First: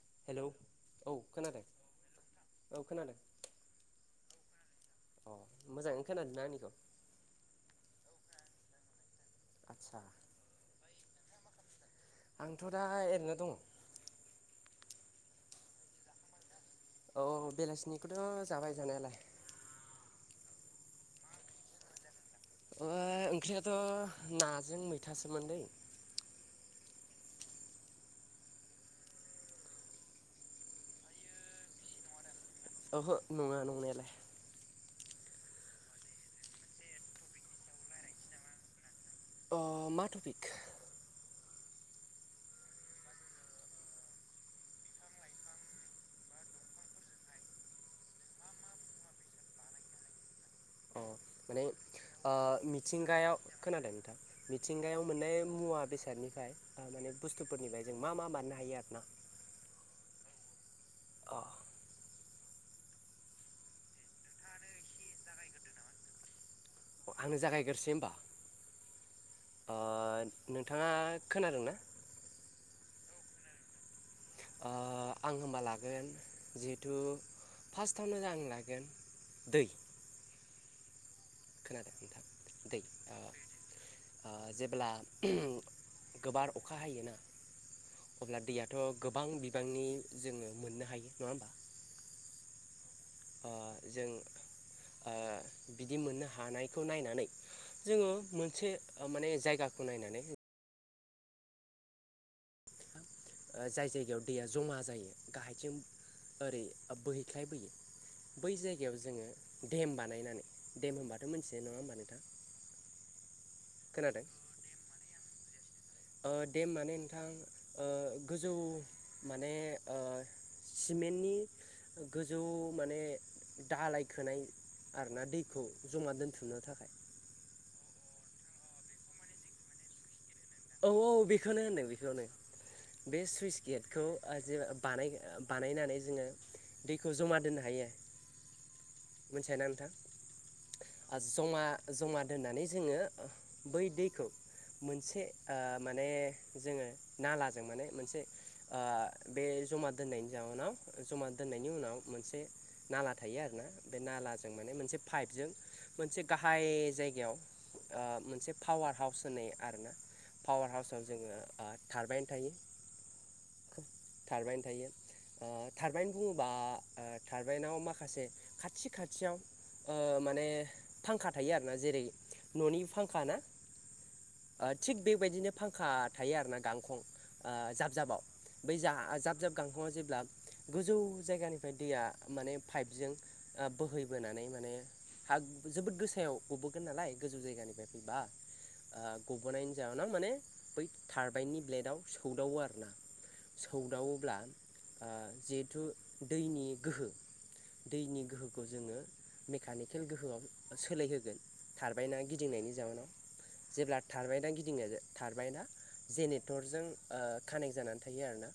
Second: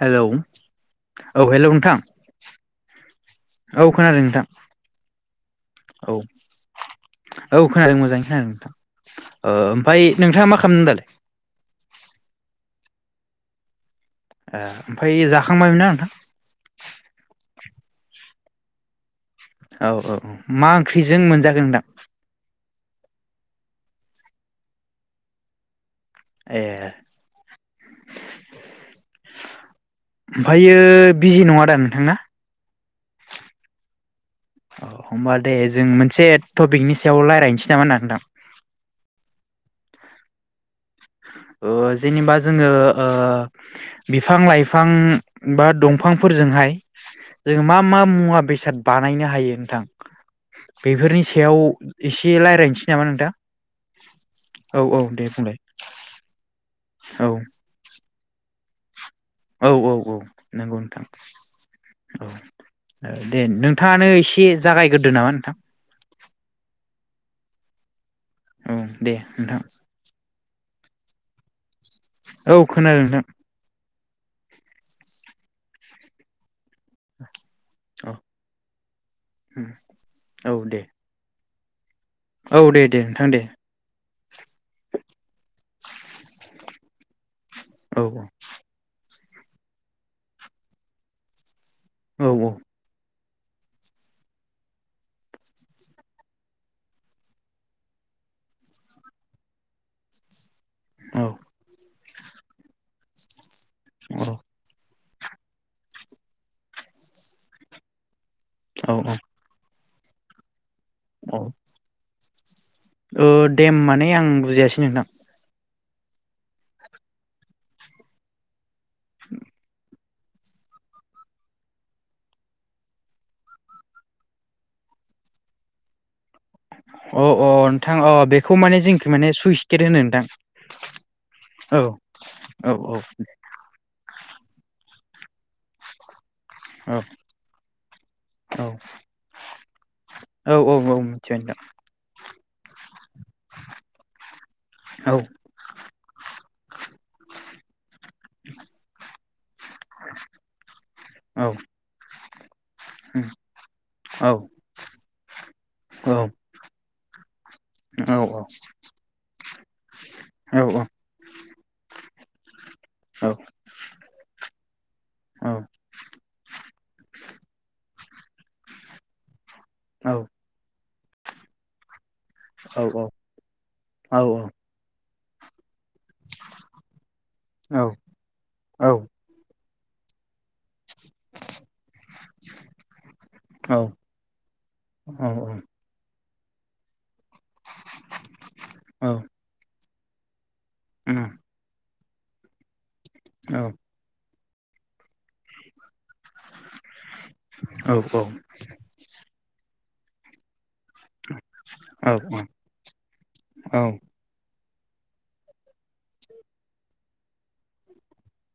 Hello औ hello नोंथां। औ खोनादों औ खोनादों नोंथां। अ मोजाङैनो औ खोनादोंना आंनिखौ औ खोनादों मोजांङै नोंथां ओ आदसा ओमफ्राय नोंथाङा मा खालामदों दालाय? आंथ दा ओरैनो दङ। ओमफ्राय जाखांबायमोना नोंथां। औ बेलासिनिखौथ जाबाय जानायालाय। औ औ उम मा ओंख्रिजों मोनजाखो नोंथां? ओ ओंख्रियाथ' नाजों मैथासोमोनलै। ए ओमफायो बिजि नङा दा नोंथांना? ओहो नङा नंनायालाय। औ होमबा दे जों मोनसे टपिकनि सायाव लायरायनोसै नामा होनना नोंथां अ मा टपिक? अ जेनेबा जोङो ओ बिफां-लाइफां बा दंफांफोर जोंहाय जों मा मा मुवा बेसाद बानायनो हायो नोंथां अ बेफोरनि सायाव माने ओ एसे लायरायनोसै नामा नोंथां? मिथिंगायाव खोनादों नोंथां औ मिथिंगायाव औ दे मोननाय बुं मुवा बेसादनिफाय माने बुस्थुफोरनिफ्राय जों मा मा बानायनो हायो आरो ना औ औ औ नंगौ‌ नोंथां। अ औ दे नोंथाङानो एसे जागायग्रोदो नामा नोंथां? आंनो जागायग्रोसै ओमबा ओं दे नोंथां। नोंथाङा खोनादोंनाा? औ खोनादों नोंथां। ओ आं होमबा लागोन जिहुथु औ फासआवनो आं लागोन दै। औ दे खोनादों नोंथां औ दै दे दे ओ नोंथां दे। जेब्ला ओ गोबार अखा हायोना औ अब्ला दैयाथ' गो गोबां बिबांनि जोङो मोननो हायो नङा होमबा औ औ ओ जों ओ बिदि मोननो हानायखौ नायनानै जोङो मोनसे माने जायगा खौ नायनानै औ ओ जाय जायगायाव दैया जमा जायो गाहायथिजों ओरै बोहैख्लायबोयो बै औ जायगायाव जोङो देम बानायनानै देम होनबाथ' औ मिथियो नङा होमबा नोंथां ओ देम माने आं खोनादों बुजिायासै नोंथां ओ देम माने नोंथां ओ गोजौ माने ओ सिमेन्टनि गोजौ माने दालाय खोनाय आर ना दैखौ जमा दोनथुमनो थाखाय थां अ बेखौ माने जोंखै माने सुइस गेट होनो नोंथां औ औ बेखौनो औ होनदों बेखौनो औ बे सुइस गेटखौ ओ जोङो बानाय बानायनानै जोङो औ दैखौ जमा दोननो हायो औ मिथिया ना नोंथां औ औ औ ओ मिथिबाय नोंथां जमा जमा दोननानै जोङो बै दैखौ औ मोनसे ओ माने जोङो नालाजों माने मोनसे ओ बे जमा दोननायनि जाउन उनाव जमा औ दोननायनि उनाव मोनसे नाला थायो आरोना बे औ नालाजों माने मोनसे पाइपजों मोनसे गाहाय जायगायाव ओ औ मोनसे पावार हाउस होननाय आरोना पावार हाउसाव जोङो ओ खारबायनो थायो टारबायन थायो टारबायाइन बुङोबा टारबाइनाव माखासे खाथि खाथियाव ओ माने फांखा थायो आरोना जेरै ननि फांखा ना ओ‌ थिग बेबायदिनो फां खा थायो आरोना गांखं ओ औ जाब जाबाव बै जा औ जाब जाब गांखंआव जेब्ला गोजौ जायगानिफ्राय दैया माने पाइपजों ओ औ बोहैबोनानै माने [unintelligible] जोबोद गोसो याव गबोगोन नालाय गोजौ जायगानिफ्राय फैबा औ गबोनायनायनि जाहोनाव माने बै उम औ टारबाइननि ब्लेडाव सौदावो आरोना औ सौदावोब्ला ओ जिहेथु दैनि गोहो दैनि गोहोखौ जोङो मेकानिकेल गोहोआव सोलायहोगोन थारबायना गिदिंनायनि जाउनाव जेब्ला थारबायना गि दिंङो थारबायना जेनेरेटरजों ओ कानेक्ट जानानै थायो आरो ना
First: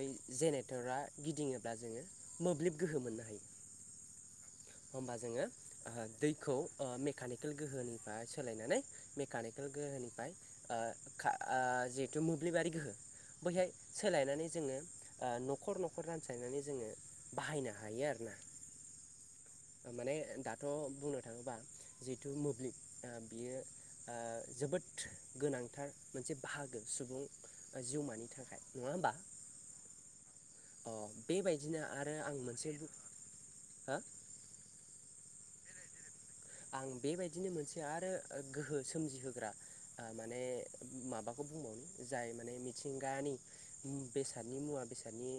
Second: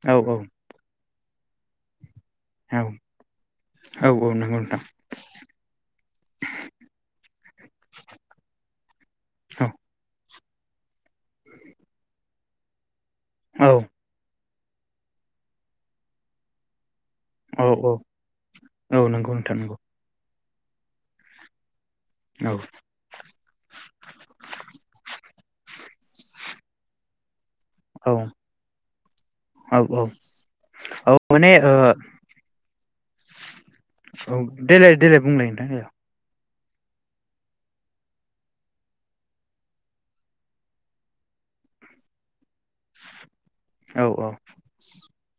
बै जेनेरेटरा गिदिङोब्ला जोङो मोब्लिब औ गोहो मोननो हायो। औ नंगौ नोंथां हमबा जोङो दैखौ मेकानिकेल गोहोनिफ्राय सोलायनानै मेकानिकेल गोहोनिफ्राय आ खा जिहेतु मोब्लिबारि गोहो औ बैहाय सोलायनानै जोङो ओ न'खर न'खर रानस्लायनानै जोङो औ बाहायनो औ हायो आरोना औ नंगौ नोंथां नंगौ। माने दाथ' बुंनो थाङोबा जिहेथु औ मोब्लिब बियो ओ जोबोद गोनांथार मोनसे बाहागो सुबुं औ जिउमानि थाखाय नङा होमबा? औ अ औ माने ओ बेबायदिनो आरो आं मोनसे औ देलाय देलाय बुंलाय नोंथां। आं बेबायदिनो मोनसे आरो गोहो सोमजिहोग्रा माने माबाखौ बुंबावनो जाय माने मिथिंगानि औ बेसादनि मुवा बेसादनि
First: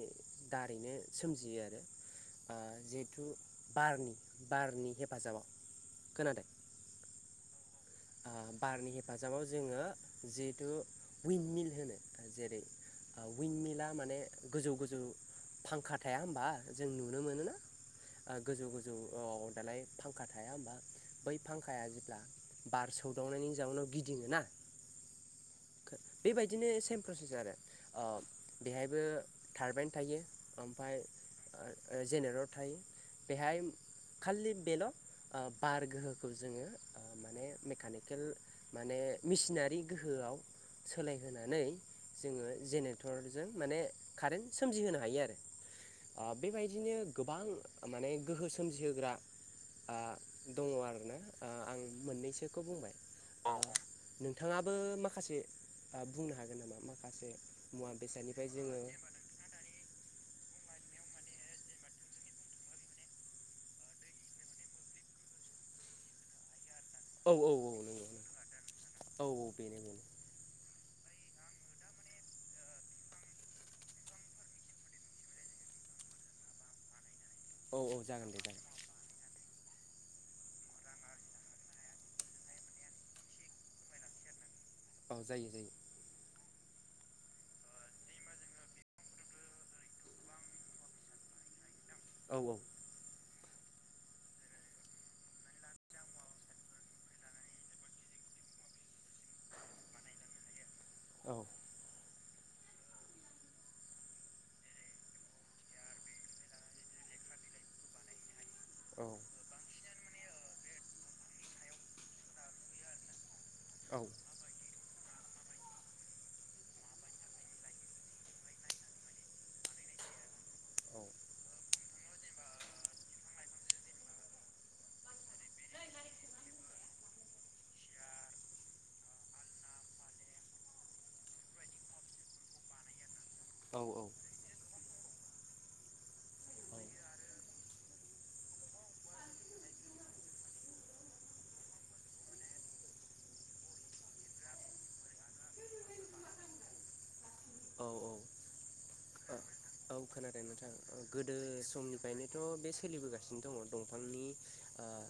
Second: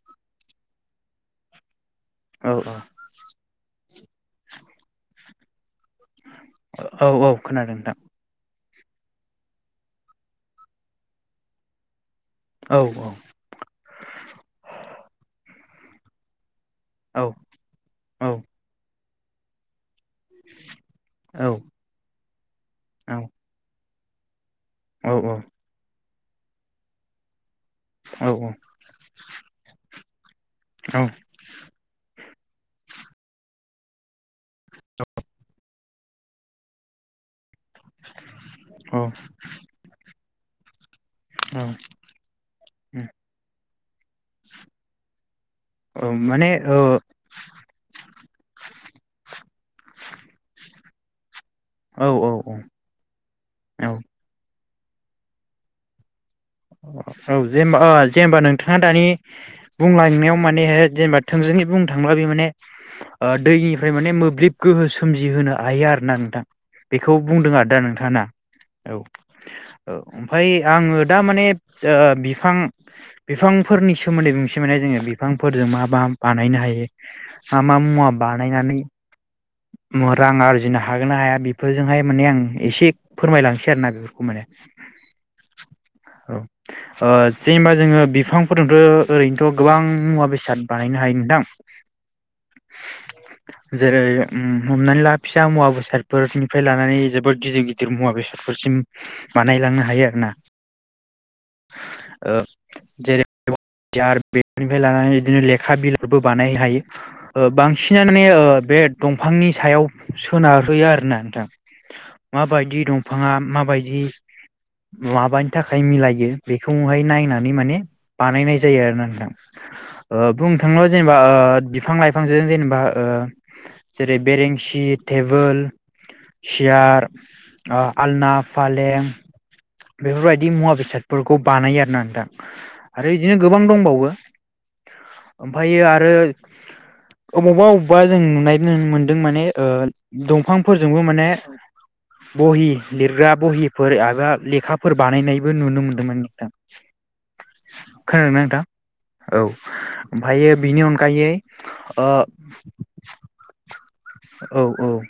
दारैनो सोमजियो आरो औ औ जिहेथु बारनि बारनि हेफाजाबाव खोनादों औ औ खोनादों नोंथां। ओ बारनि हेफाजाबाव जोङो जिहेथु इउन मिल होनो जेरै औ औ उनमिला माने गोजौ गोजौ फांखा थाया होमबा जों नुनो औ मोन ना औ गोजौ गोजौ दालाय फांखा थाया होमबा बै औ फांखाया जेब्ला बार सौदावनायनि जाउनाव गिदिङो ना औ औ बेबायदिनो सेम प्रसेस आरो ओ औ बेहायबो थारबाइन थायो औ ओमफ्राय जेनेरत बेहाय खालि बेल' बार गोहोखौ जोङो माने मेकानिकेल माने औ मेसिनारि गोहोआव सोलायहोनानै जोङो जेनेरेटरजों माने कारेन्ट सोमजिहोनो हायो आरो ओ माने औ बेबायदिनो गोबां माने गोहो सोमजिहोग्रा ओ दङ आरोना आं औ औ मोननैसोखौ बुंबाय औ नोंथाङाबो माखासे बुंनो हागोन नामा माखासे औ जेनबा मुवा जेनेबा बेसादनिफ्राय नोंथाङा जोङो दानि बुंलांनायाव माने जेनेबा थोंजोङै बुंनो थांबा बे माने दैनिफ्राय माने मोब्लिब गोहो सोमजिहोनो हायो आरोना नोंथां बेखौ औ औ बुंदों आरो औ दा नंगौ नोंथाङा नों औ औ ओमफ्राय आङो दा माने ओ बिफां बिफांफोरनि सोमोन्दै बुंसे मोननाय जोङो बिफांफोरजों मा मा बानाय नो हायो मा मा औ औ मुवा जागोन दे जागोन बानायनानै रां आरजिनो हागोन ना हाया बेफोरजोंहाय माने आं एसे फोरमायलांसै आरो ना बेफोरखौ माने अ जायो जायो औ ओ जेनेबा जोङो बिफांफोरजोंथ' ओरैनोथ' गोबां मुवा बेसाद बानायनो हायो नोंथां औ औ जेरै उम हमनानै ला फिसा मुवा बेसादफोरनिफ्राय लानानै जोबोद गिदिर गिदिर मुवा बे फोरसिम बानायलांनो हायो आरो ना औ ओ जेरै [unintelligible] बेफोरनिफ्राय लानानै बिदिनो लेखा बिलाइबो बानायनो हायो बांसिन माने बे औ दंफांनि सायाव सोनारहोयो आरोना नोंथां माबायदि दंफाङा माबायदि माबानि था खाय मिलायो बेखौहाय नायनानै माने बानायनाय जायो आरो ना नोंथां बुंनो था ङोबा जेनेबा बिफां लाइफांजों जेनेबा ओ जेरै बेरेंसि टेबोल सियार आ आलना फालें बेफोरबायद बिदि मुवा बेसादफोरखौ बानायो आरोना नोंथां आरो इदिनो गोबां औ दंबावो। ओमफायो आरो अबावबा अबावबा जों नुनायजों मोनदों माने ओ दंफांफोरजोंबो माने बहि लिरग्रा बहिफोर आरा लेखाफोर बानायनायबो नुनो मोन्दोंमोन नोंथां। औ खोनादोंना नोंथां? औ। औ खोनादों ओमफ्रायो नोंथां। बिनि अनगायै गोदो ओ समनिफायनोथ' बे सोलिबोगासिनो दङ दंफांनि औ औ।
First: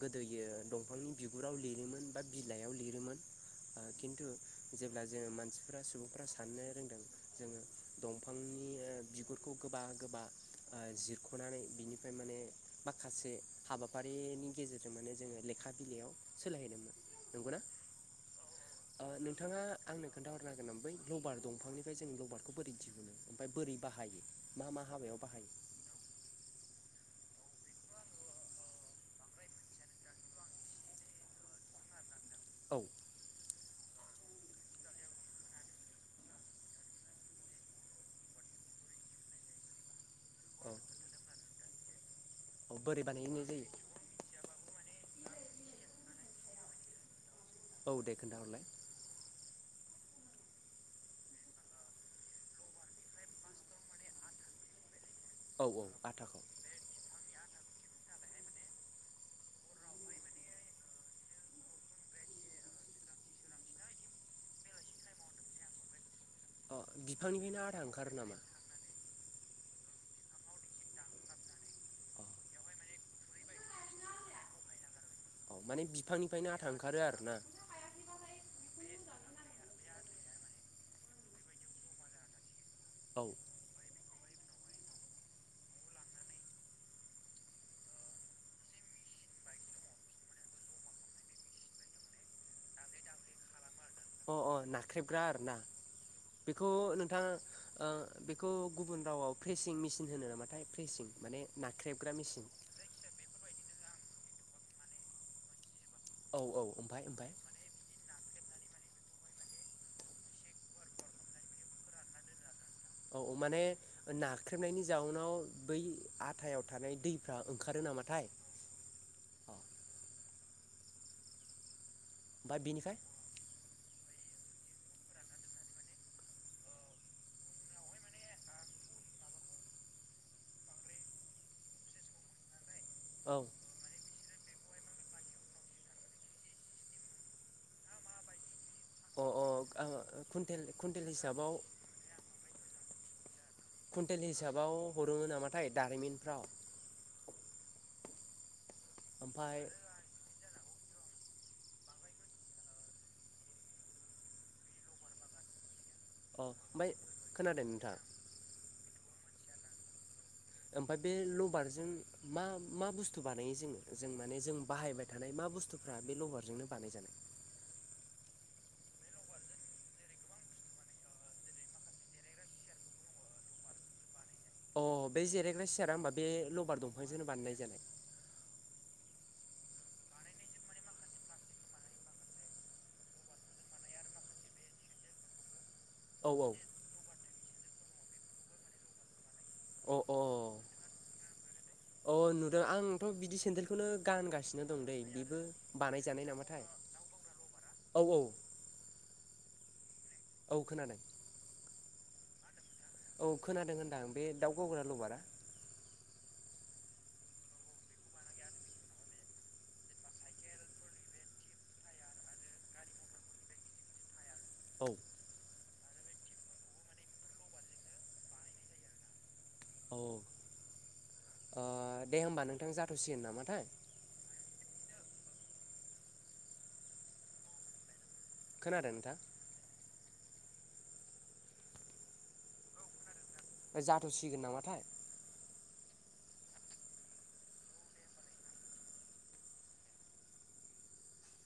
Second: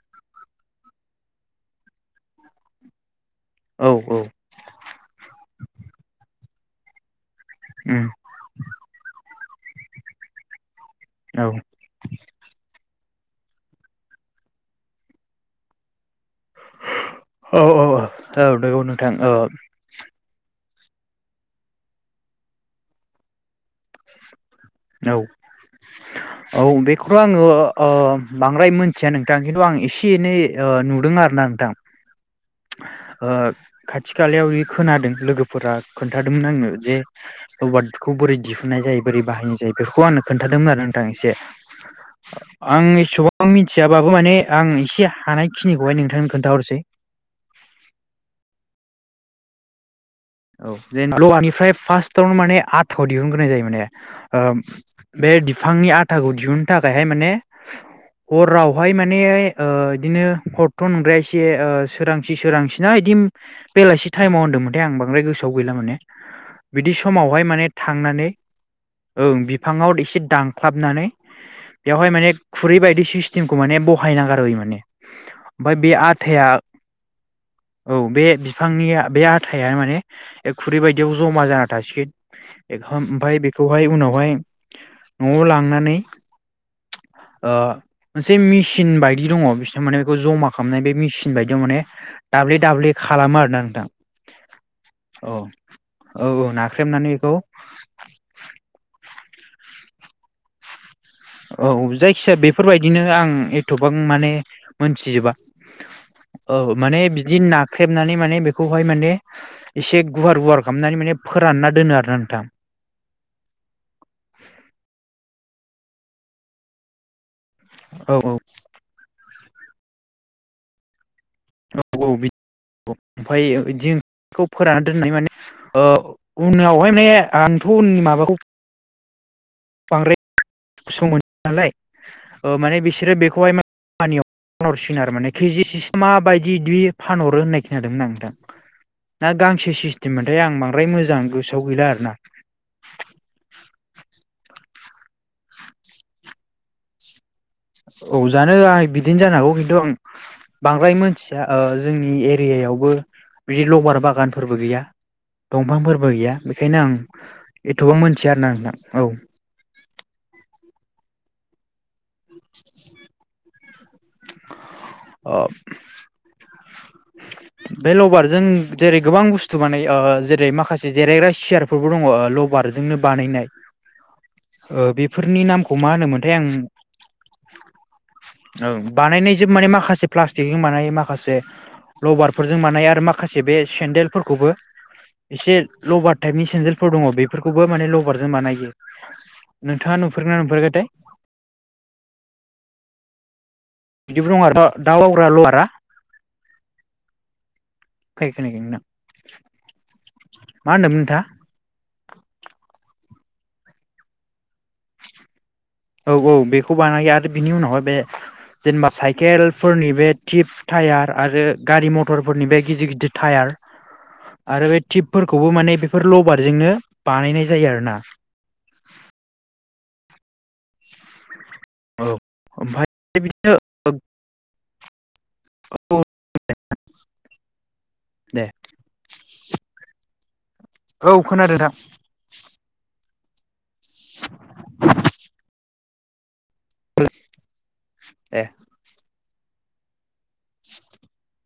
गोदोयो दंफांनि बिगुराव लिरोमोन बा बिलायाव लिरोमोन। औ खिन्थु औ जेब्ला जोङो मानसिफ्रा सुबुंफ्रा साननो रोंदों उम दंफांनि ओ बिगुरखौ गोबा गोबा औ जिरख'नानै बिनिफ्राय माने माखासे हाबाफारिनि गेजेरजों माने जोङो लेखा बिलायाव औ औ औ। नंगौ ओ नोंथां औ नोंथाङा आंनो खोन्थाहरनो हागोन नामा? बै लबार दंफांनिफाय जों लबारखौ बोरै दिहुनो ओमफाय बोरै बाहायो? मा मा हाबायाव औ बाहायो औ बे खौथ' आङो अ बांद्राय मोनथिया नोंथां खिन्थु आं एसे एनै ओ नुदों आरो ना नोंथां। औ ओ खाथि खालायाव बि खोनादों लोगोफोरा खोन्थादोंमोन आंनो जे लबादखौ बोरै दिहुननाय जायो बोरै बाहायनाय जायो। जायो बेखौ आंनो औ खोन्थादोंमोन आरो नोंथां एसे औ ओ आं बोरै बानायनाय एसेबां जायो मिथियाबाबो माने आं एसे हानायखिनिखौहाय नोंथांनो खोन्थाहरसै। औ दे खोन्थाहरलाय। औ [unintelligible] फार्स्टावनो माने आटाव दिहुनग्रोनाय जायो माने ओम बे औ औ बिफांनि आथाखौ दिहुनो थाखायहाय माने हरावहाय माने ओ इदिनो हरथ' नंद्राया एसे ओ सोरांसि सोरांसिना बिदि उम बेलासि टाइमाव होनदोंमोनथाय आं बांद्राय गोसोआव गैला माने अ बिदि समावहाय बिफांनिफ्रायनो माने आथा ओंखारो थांनानै नामा ओं बिफाङाव एसे दानख्लाबनानै बेवहाय अ माने खुरै बायदि सिस्टेमखौ माने बहायना गारबोयो माने। औ ओमफाय माने बे आथाया बिफांनिफ्रायनो आथा ओंखारो आरोना औ बे बिफांनिया बे आथाया माने ए खुरै बायदियाव जमा जाना थासिगोन। एखाम औ ओमफाय बेखौहाय उनावहाय न'आव लांनानै ओ मोनसे मेचिन बायदि दङ बिसिना माने बेखौ जमा खालामनायनै मेसिन बायदियाव माने दाब्ले दाब्ले खालामो आरोना नोंथां। अ अ नाख ख्रेबग्रा औ आरोना औ औ बेखौ नाख्रेबनानै नोंथां बेखौ ओ बेखौ गुबुन रावाव फ्रेसिं मिसिन होनो नामाथाय फ्रेसिं औ जायखिजाया बेफोरबायदिनो आं एथबां माने मोनथिजोबा। औ औ माने ओमफाय ओमफाय बिदि नाख्रेबनानै माने बेखौ बहाय माने एसे गुवार गुवार खालामनानै माने फोरानना दोनो आरोना नोंथां। औ औ माने नाख्रेबनायनि जाउनाव बै आथायाव थानाय दैफ्रा ओंखारो औ नामाथाय। औ ओमफाय बिद औ बेनिफ्राय ओमफायो बिदि खौ फोराननानै दोननाय माने ओ उनावहाय ने आंथ उननि माबाखौ बांद्राय सम मो नो नालाय ओ माने बिसोरो औ बेखौहाय मा नियाव फानहरसिगोन आरो माने के जि सि मा बायदि दि फानहरो होननाय खोनादोंमोन आं नोंथां। अ ना अ ओ गांसे सिस्टेममोनथाय आं कुइन्टेल बांद्राय कुइन्टेल मोजां हिसाबाव गोसोआव गैला आरो ना। हरो नामाथाय दारिमिनफ्राव औ जानो आं बिदिनो जानो हागौ ओमफाय खिन्थु आं बांद्राय मोनथिया जोंनि एरियायावबो बे लबार बागानफोरबो गैया। दंफांफोर गैया अ बेखायनो ओमफाय आं खोनादों नोंथां एथबां मोनथिया आरोना नोंथां औ। ओमफ्राय बे लबारजों मा मा बुस्थु बानायो जोङो जों माने जों। बाहायबाय थानाय औ मा बुस्थुफ्रा बे लबारजोंनो बानाय जानाय। बे लबारजों जेरै गोबां बुस्थु माने ओ जेरै माखासे जिरायग्रा सियारफोरबो दङ लबार लबारजोंनो बानायनाय ओ अ बे बेफोरनि जिरायग्रा नामखौ मा सियारा होमबा बे होनोमोनथाय लबार दंफांजोंनो बानायजोब औ बानायनायजोब माने माखासे प्लास्टिकजों बानाय माखासे लबारफोरजों बानायो आरो माखासे बे सेन्देलफोरखौबो एसे लबार औ टाइपनि औ सेेनदेलफोर दङ बे बेफोरखौबो माने लबारजों बानायो अ नोंथाङा अ नुफेरगोना नुफेराखैथाय? अ नुदों आंथ बिदि सेन्देलखौनो गानगासिनो आरो दं दै दाउ गावग्रा बेबो लबारा बानायजानाय नामाथाय। औ औ खै खोनायाखै नोंना औ मा होन्दोंमोन खोनादों नोंथांआ औ खोनादों होनदां बे दाउ गावग्रा लबारा अ बेखौ बानायो आरो बिनि उनावहाय बे जेनेबा साइकेलफोरनि बे थिप टायार आरो गारि मथरफोरनि बे गिदिर गिदिर टायार [inaudible] आरो बे औ टिपफोरखौबो माने बेफोर लबारजोंनो बानायनाय जायो आरोना। औ ओ औ दे होमबा नोंथां ओमफ्राय जाथसिगोन बिदिनो नामाथाय। औ [unintelligible] खोनादों नोंथां? औ खोनादों नोंथां। जाथसिगोन नामाथाय [unintelligible] ए [inaudible]